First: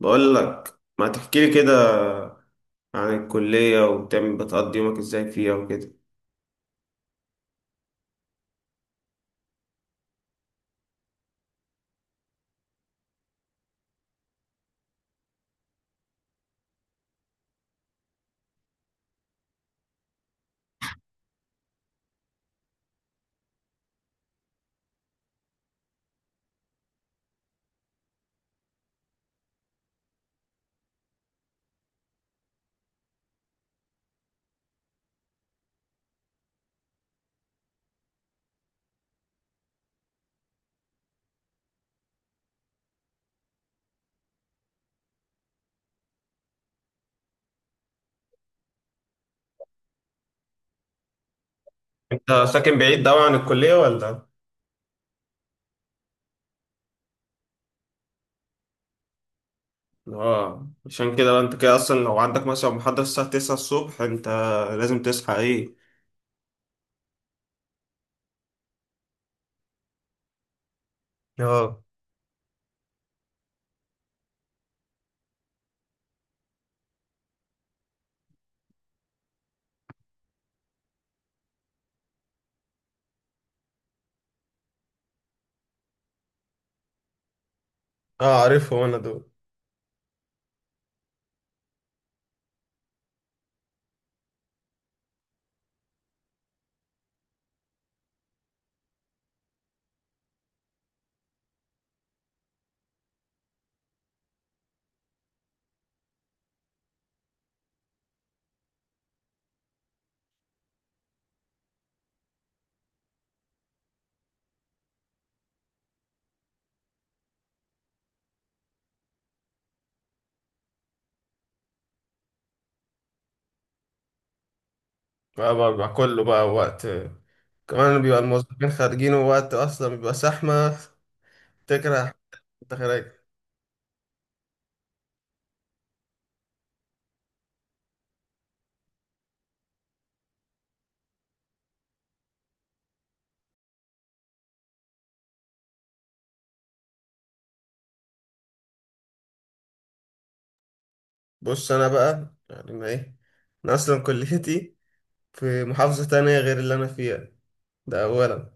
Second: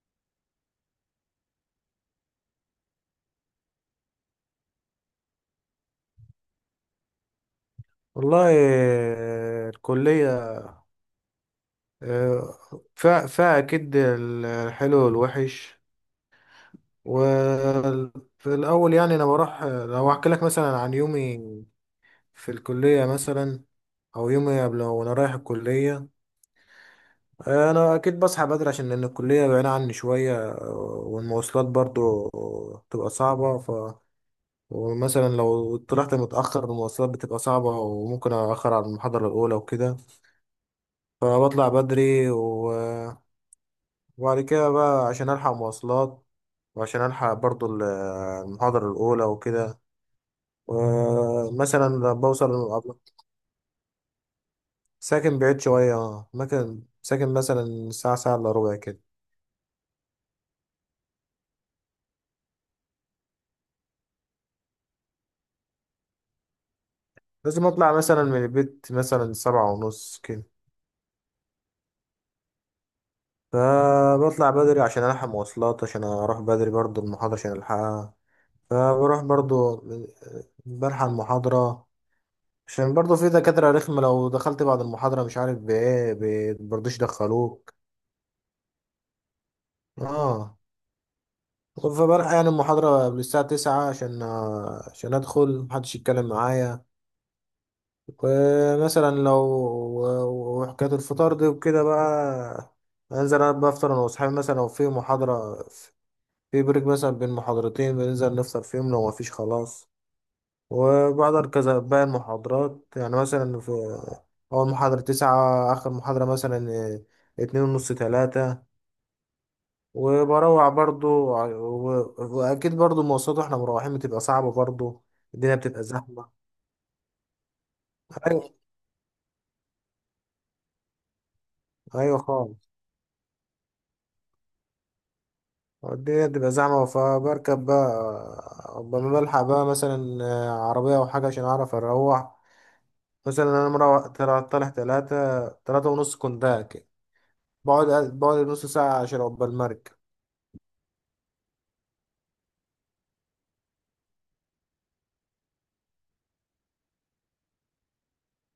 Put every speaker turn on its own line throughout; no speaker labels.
بقول لك ما تحكي لي كده عن الكلية وبتعمل بتقضي يومك ازاي فيها وكده.
والله، الكلية. آه، فيها أكيد الحلو والوحش. وفي الأول، يعني أنا بروح. لو أحكي لك مثلا عن يومي في الكلية مثلا، أو يومي قبل وأنا رايح الكلية. أنا أكيد بصحى بدري عشان لأن الكلية بعيدة عني شوية. والمواصلات برضو بتبقى صعبة. ومثلا لو طلعت متأخر المواصلات بتبقى صعبة، وممكن أأخر على المحاضرة الأولى وكده. فبطلع بدري وبعد كده بقى عشان ألحق مواصلات، وعشان ألحق برضو المحاضرة الأولى وكده. ومثلا
انت
بوصل
ساكن بعيد قوي عن الكلية ولا؟
ساكن بعيد شوية. ممكن ساكن مثلا ساعة، ساعة إلا ربع كده.
اه، عشان كده بقى انت كده اصلا لو عندك مثلا محاضرة الساعة 9 الصبح انت لازم تصحى ايه؟
لازم أطلع مثلا من البيت مثلا 7:30 كده.
اه.
فبطلع بدري عشان ألحق مواصلات، عشان أروح بدري برضو المحاضرة عشان ألحقها. فبروح برضو، بلحق المحاضرة، عشان برضو في دكاترة رخمة، لو دخلت بعد المحاضرة مش عارف بإيه برضوش يدخلوك.
اه، عارفهم انا دول.
اه. فبلحق يعني المحاضرة قبل الساعة 9، عشان أدخل محدش يتكلم معايا. ومثلا وحكاية الفطار دي وكده بقى، أنزل أنا بفطر، أنا وأصحابي، مثلا لو في محاضرة، في بريك مثلا بين محاضرتين بننزل نفطر فيهم. لو مفيش خلاص. وبحضر كذا باقي المحاضرات يعني. مثلا في أول محاضرة 9، آخر محاضرة مثلا 2:30 3. وبروح برضو، واكيد برضو المواصلات واحنا مروحين بتبقى صعبة برضو.
بقى,
الدنيا
بقى,
بتبقى
بقى كله
زحمة.
بقى وقت، كمان بيبقى
ايوه.
الموظفين خارجين، ووقت اصلا بيبقى زحمه. تكره.
ايوه خالص.
انت خارج.
الدنيا بتبقى زحمة. فبركب بقى لما بلحق بقى مثلا عربية او حاجة عشان اعرف اروح. مثلا انا مروح طالع تلاتة تلاتة ونص كنت كده. بقعد بقعد نص ساعة عشان عقبال المركب.
بص انا بقى، يعني انا ايه، انا اصلا كليتي في محافظة تانية غير اللي أنا فيها، ده أولا.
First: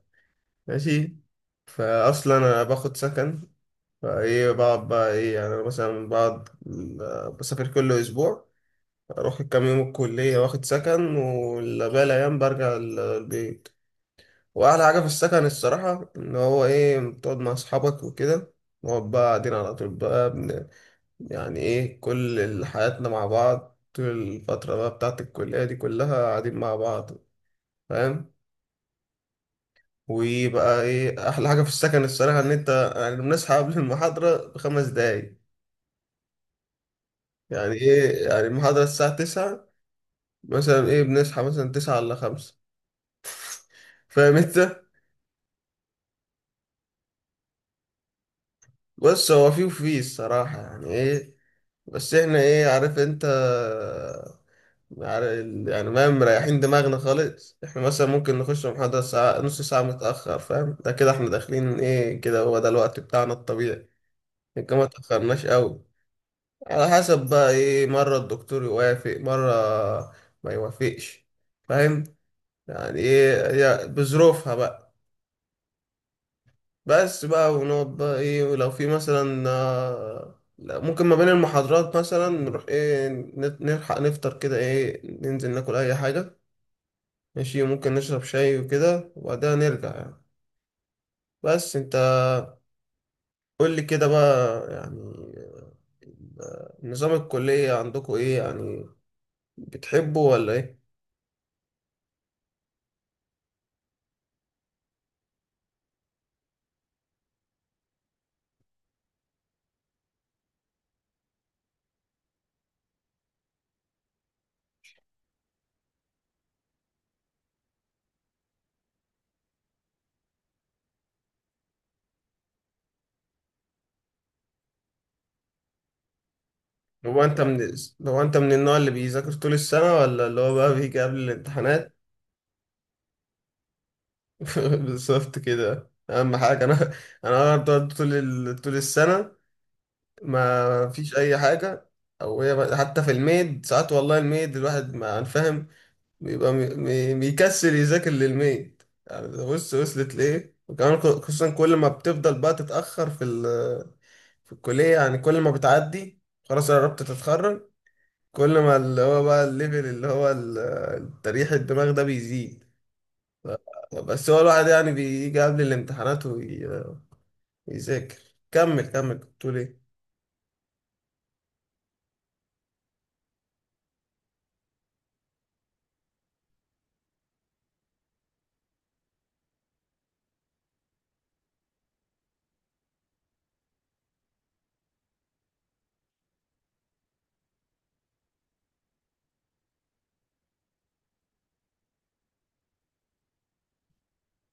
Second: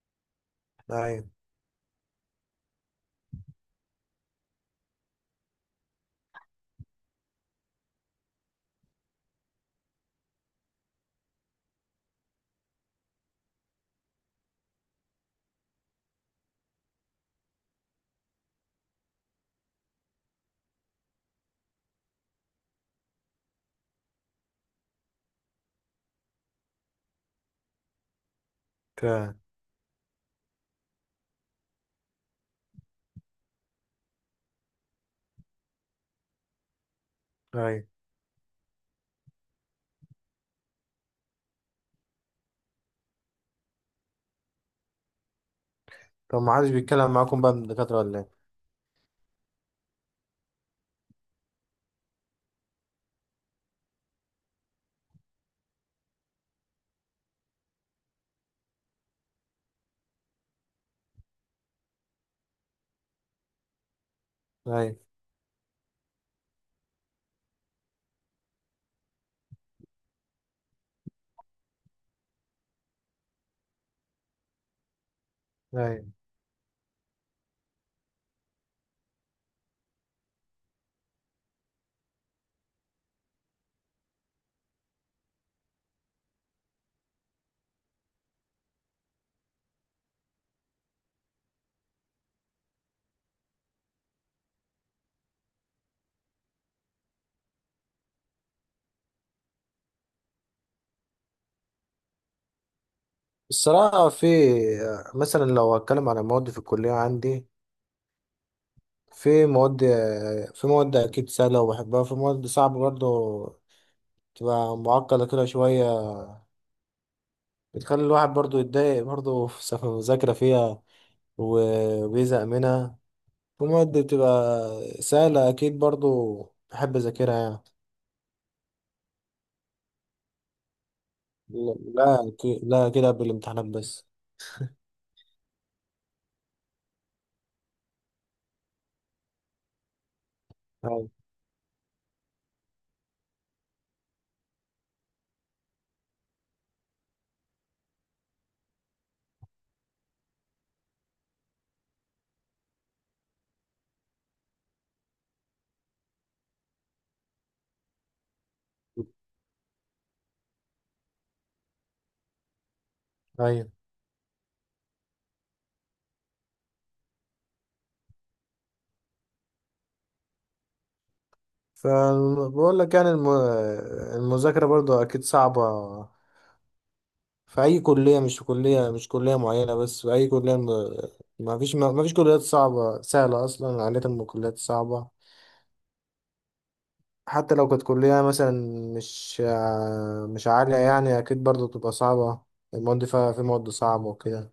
ماشي.
ايوه.
فأصلا أنا باخد سكن. فإيه بقعد بقى إيه، يعني أنا مثلا بقعد، بسافر كل أسبوع. أروح الكام يوم الكلية واخد سكن والباقي الأيام برجع البيت. وأحلى حاجة في السكن الصراحة إن هو إيه بتقعد مع أصحابك وكده. نقعد بقى قاعدين على طول بقى يعني إيه، كل حياتنا مع بعض طول الفترة بقى بتاعت الكلية دي كلها قاعدين مع بعض. فاهم.
ك-
ويبقى ايه احلى حاجه في السكن الصراحه، ان انت يعني بنصحى قبل المحاضره بخمس دقايق. يعني
ايوه.
ايه، يعني المحاضره الساعه 9، مثلا ايه بنصحى مثلا 9 الا 5. فاهم انت.
طب ما حدش بيتكلم معاكم بقى من الدكاترة ولا ايه؟
بص هو فيه وفيه الصراحه، يعني ايه، بس احنا ايه، عارف انت، يعني ما مريحين دماغنا خالص، احنا مثلا ممكن نخش محاضرة ساعة نص ساعة متأخر، فاهم، ده كده احنا داخلين ايه كده، هو ده الوقت بتاعنا الطبيعي. لكن ما
ايوه.
تأخرناش قوي. على حسب بقى ايه، مرة الدكتور يوافق مرة ما يوافقش. فاهم. يعني ايه، هي بظروفها بقى.
ايوه.
بس بقى ونقعد بقى ايه، ولو في مثلا، لا، ممكن ما بين المحاضرات مثلا نروح ايه نلحق نفطر كده، ايه ننزل ناكل اي حاجة. ماشي، ممكن نشرب شاي وكده وبعدها نرجع يعني. بس انت قول لي كده بقى، يعني نظام الكلية عندكم ايه يعني؟ بتحبه ولا ايه؟
الصراحة، في، مثلا لو هتكلم على مواد في الكلية عندي، في مواد في مواد أكيد سهلة وبحبها، في مواد صعبة برضه، تبقى معقدة كده شوية، بتخلي الواحد برضه يتضايق برضه في المذاكرة فيها، وبيزهق منها. في مواد بتبقى سهلة أكيد برضه بحب
هو
أذاكرها
انت
يعني.
من هو انت من النوع اللي بيذاكر طول السنة ولا اللي هو بقى بيجي قبل الامتحانات؟
لا، لا، كده قبل الامتحانات بس.
بالظبط كده، اهم حاجة انا. انا بقعد طول طول السنة، ما
أيوة.
فيش اي حاجة. او هي حتى في الميد ساعات، والله الميد الواحد ما فاهم، بيبقى بيكسل يذاكر للميد، يعني ده بص وصلت لإيه، وكمان خصوصا كل ما بتفضل بقى تتأخر في في الكلية يعني، كل ما بتعدي خلاص قربت تتخرج، كل ما اللي هو بقى الليفل اللي هو تريح الدماغ ده بيزيد.
أيوة.
بس هو الواحد يعني بيجي قبل الامتحانات ويذاكر. كمل كمل، كنت بتقول ايه؟
فبقول لك يعني المذاكرة برضه أكيد صعبة في أي كلية، مش في كلية، مش كلية معينة، بس في أي كلية، ما فيش كليات صعبة سهلة أصلا، عادة الكليات صعبة. حتى لو كانت كلية مثلا مش عالية يعني، أكيد برضه بتبقى صعبة، المواد فيها في مواد صعبة وكده.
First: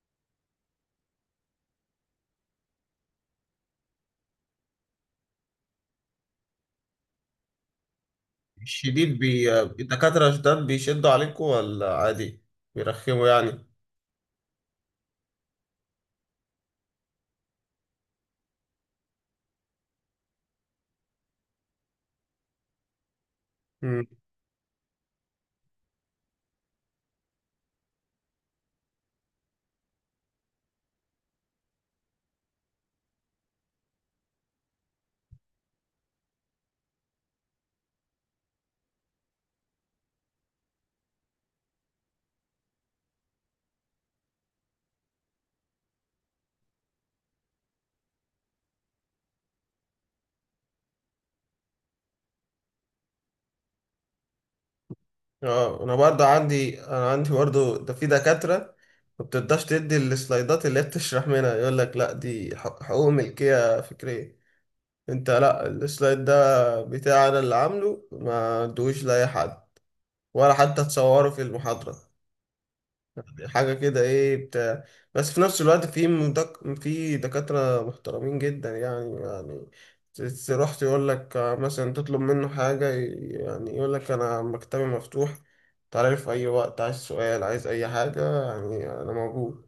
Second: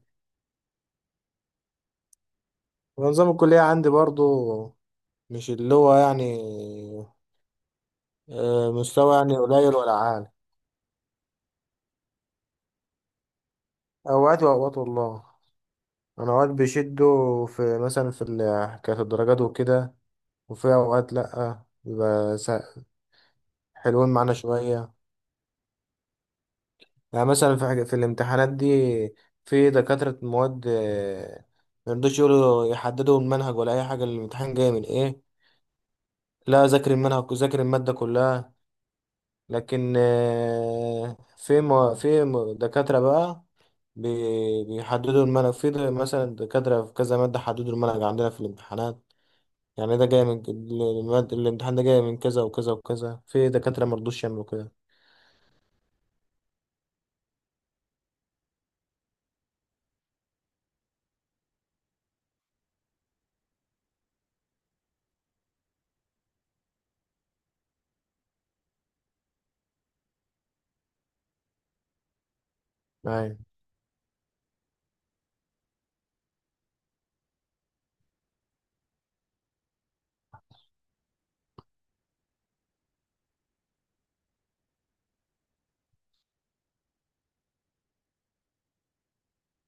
ونظام الكلية عندي برضه مش اللي هو يعني، مستوى
الشديد
يعني قليل ولا
الدكاترة
عالي.
شداد، بيشدوا عليكم ولا عادي؟ بيرخموا يعني.
أوقات وأوقات والله. أنا أوقات بيشدوا في، مثلا في حكاية الدرجات وكده، وفي أوقات لأ، بيبقى سهل،
مم.
حلوين معانا شوية. يعني مثلا في حاجة في الامتحانات دي، في دكاترة مواد ميرضوش يقولوا، يحددوا المنهج ولا أي حاجة الامتحان جاي من إيه. لا، ذاكر المنهج، ذاكر المادة كلها. لكن، دكاترة بقى بيحددوا المنهج في مثلا دكاترة في كذا مادة حددوا المنهج عندنا في الامتحانات. يعني ده جاي من المادة. الامتحان ده جاي من كذا وكذا وكذا. في دكاترة مرضوش يعملوا كده.
اه، انا عندي برضه ده في دكاترة ما بترضاش تدي السلايدات اللي هي بتشرح منها، يقول لك لا دي حقوق ملكية فكرية. انت لا، السلايد ده بتاعي انا اللي عامله، ما ادوش لاي حد ولا حتى تصوروا في المحاضرة.
أيوة.
يعني حاجة كده ايه بتاع. بس في نفس الوقت في في دكاترة محترمين جدا، يعني تروح تقول لك مثلا، تطلب منه حاجة يعني يقول لك أنا مكتبي مفتوح، تعالى لي في أي وقت، عايز سؤال عايز أي حاجة يعني أنا موجود.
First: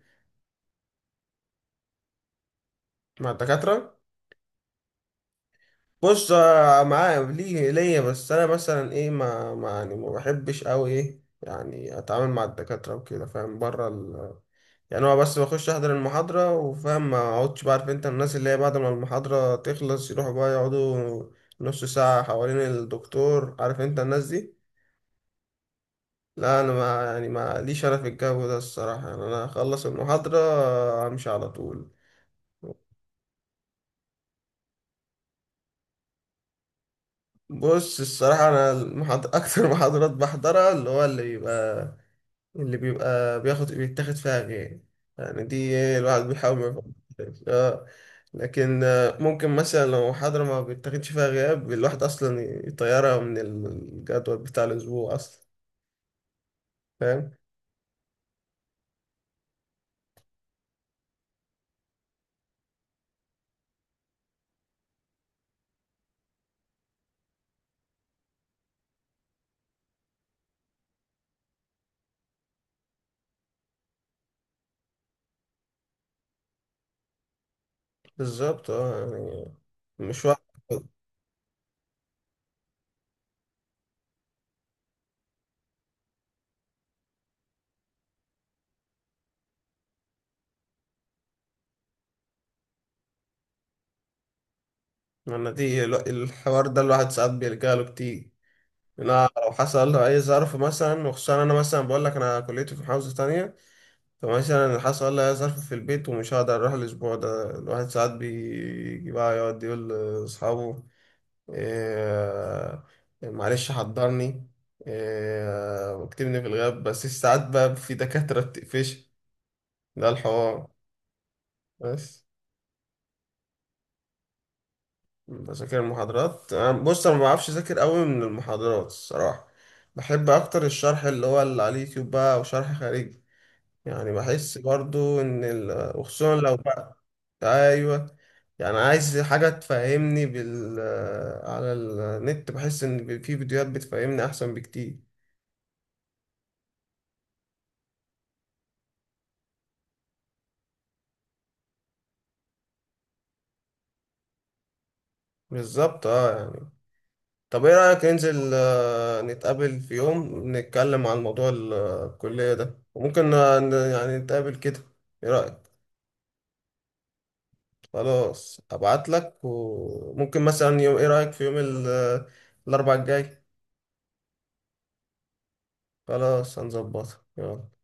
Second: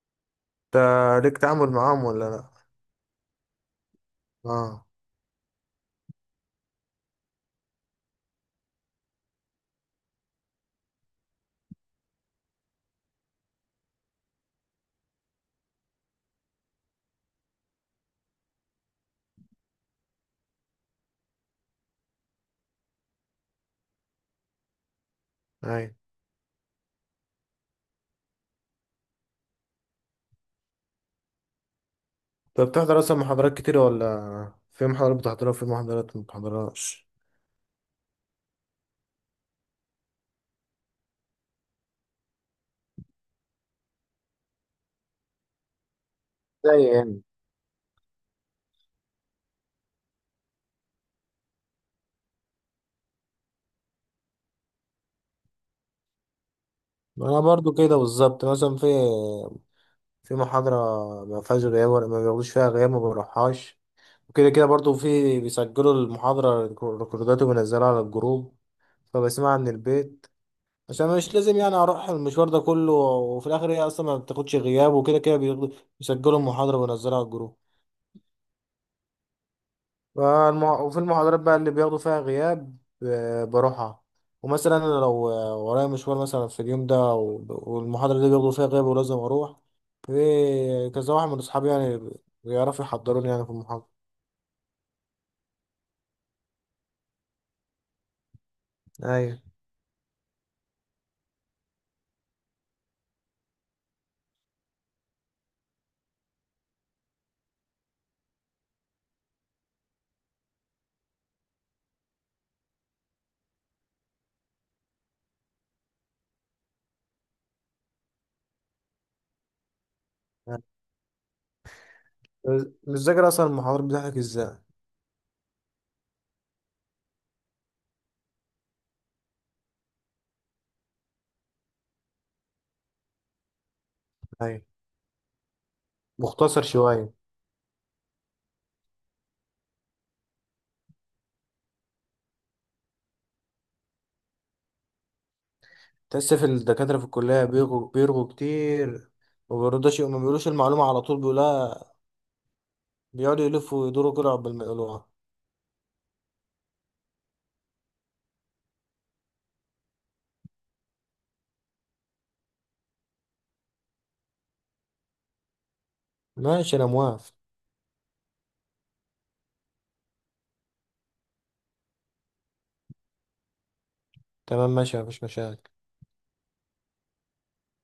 انت ليك تعامل معاهم ولا لأ؟
مع الدكاترة؟
اه.
بص معايا ليه ليا بس، أنا مثلا ايه ما يعني ما بحبش أوي ايه، يعني أتعامل مع الدكاترة وكده فاهم بره، يعني هو بس بخش احضر المحاضرة وفاهم، ما اقعدش بقى، عارف انت الناس اللي هي بعد ما المحاضرة تخلص يروحوا بقى يقعدوا نص ساعة حوالين الدكتور، عارف انت الناس دي.
اي.
لا، انا ما يعني ما ليش انا في الجو ده الصراحة، يعني انا اخلص المحاضرة امشي على طول.
طب بتحضر اصلا محاضرات كتير، ولا في محاضرات بتحضرها وفي محاضرات ما بتحضرهاش؟
بص الصراحة انا المحاضرة اكتر محاضرات بحضرها اللي هو اللي بيبقى، اللي بيبقى بيتاخد فيها غير، يعني دي الواحد بيحاول ما
زي يعني.
يفكرش. اه. لكن ممكن مثلا لو محاضرة ما بيتاخدش فيها غياب، الواحد أصلا يطيرها من الجدول بتاع الأسبوع أصلا، فاهم.
انا برضو كده بالظبط. مثلا في محاضره ما فيهاش غياب، ولا ما بياخدوش فيها غياب، ما بروحهاش. وكده كده برضو في بيسجلوا المحاضره ريكوردات، وبينزلوها على الجروب. فبسمعها من البيت عشان مش لازم يعني اروح المشوار ده كله، وفي الاخر هي اصلا ما بتاخدش غياب. وكده كده بيسجلوا المحاضره وينزلوها على الجروب.
بالظبط اه يعني، مش واحد.
وفي المحاضرات بقى اللي بياخدوا فيها غياب، بروحها. ومثلا انا لو ورايا مشوار مثلا في اليوم ده والمحاضرة دي بياخدوا فيها غياب ولازم اروح، في كذا واحد من اصحابي يعني بيعرفوا يحضروني يعني في المحاضرة.
أنا دي الحوار ده الواحد ساعات بيلجأ له كتير. أنا
ايوه.
لو حصل له أي ظرف مثلا، وخصوصا أنا مثلا بقول لك أنا كليتي في محافظة تانية، طب مثلا اللي حصل لي ظرف في البيت ومش هقدر اروح الاسبوع ده، الواحد ساعات بيجي بقى يقعد يقول لاصحابه إيه، معلش حضرني إيه، واكتبني في الغياب. بس ساعات بقى في دكاترة بتقفش ده الحوار. بس.
مش ذاكر اصلا المحاضرات بتاعتك ازاي؟
بذاكر المحاضرات أنا- بص انا ما بعرفش اذاكر قوي من المحاضرات الصراحة، بحب اكتر الشرح اللي هو اللي على اليوتيوب بقى وشرح خارجي. يعني بحس
ايوه.
برضو ان وخصوصا لو
مختصر
بقى
شوية.
ايوه، يعني عايز حاجه تفهمني بال على النت، بحس ان في فيديوهات بتفهمني احسن بكتير.
تحس في الدكاترة في الكلية بيرغوا بيرغوا كتير، ومبيرضوش، ما بيقولوش المعلومة على طول، بيقولها بيقعدوا يلفوا ويدوروا كده قبل ما يقولوها.
بالظبط اه يعني. طب ايه رايك ننزل نتقابل في يوم نتكلم عن موضوع الكليه ده، وممكن يعني نتقابل كده، ايه رايك؟
ماشي، انا موافق.
خلاص ابعت لك، وممكن مثلا يوم، ايه رايك في يوم الاربعاء الجاي؟
تمام، ماشي، مفيش مشاكل.
خلاص هنظبطها يلا.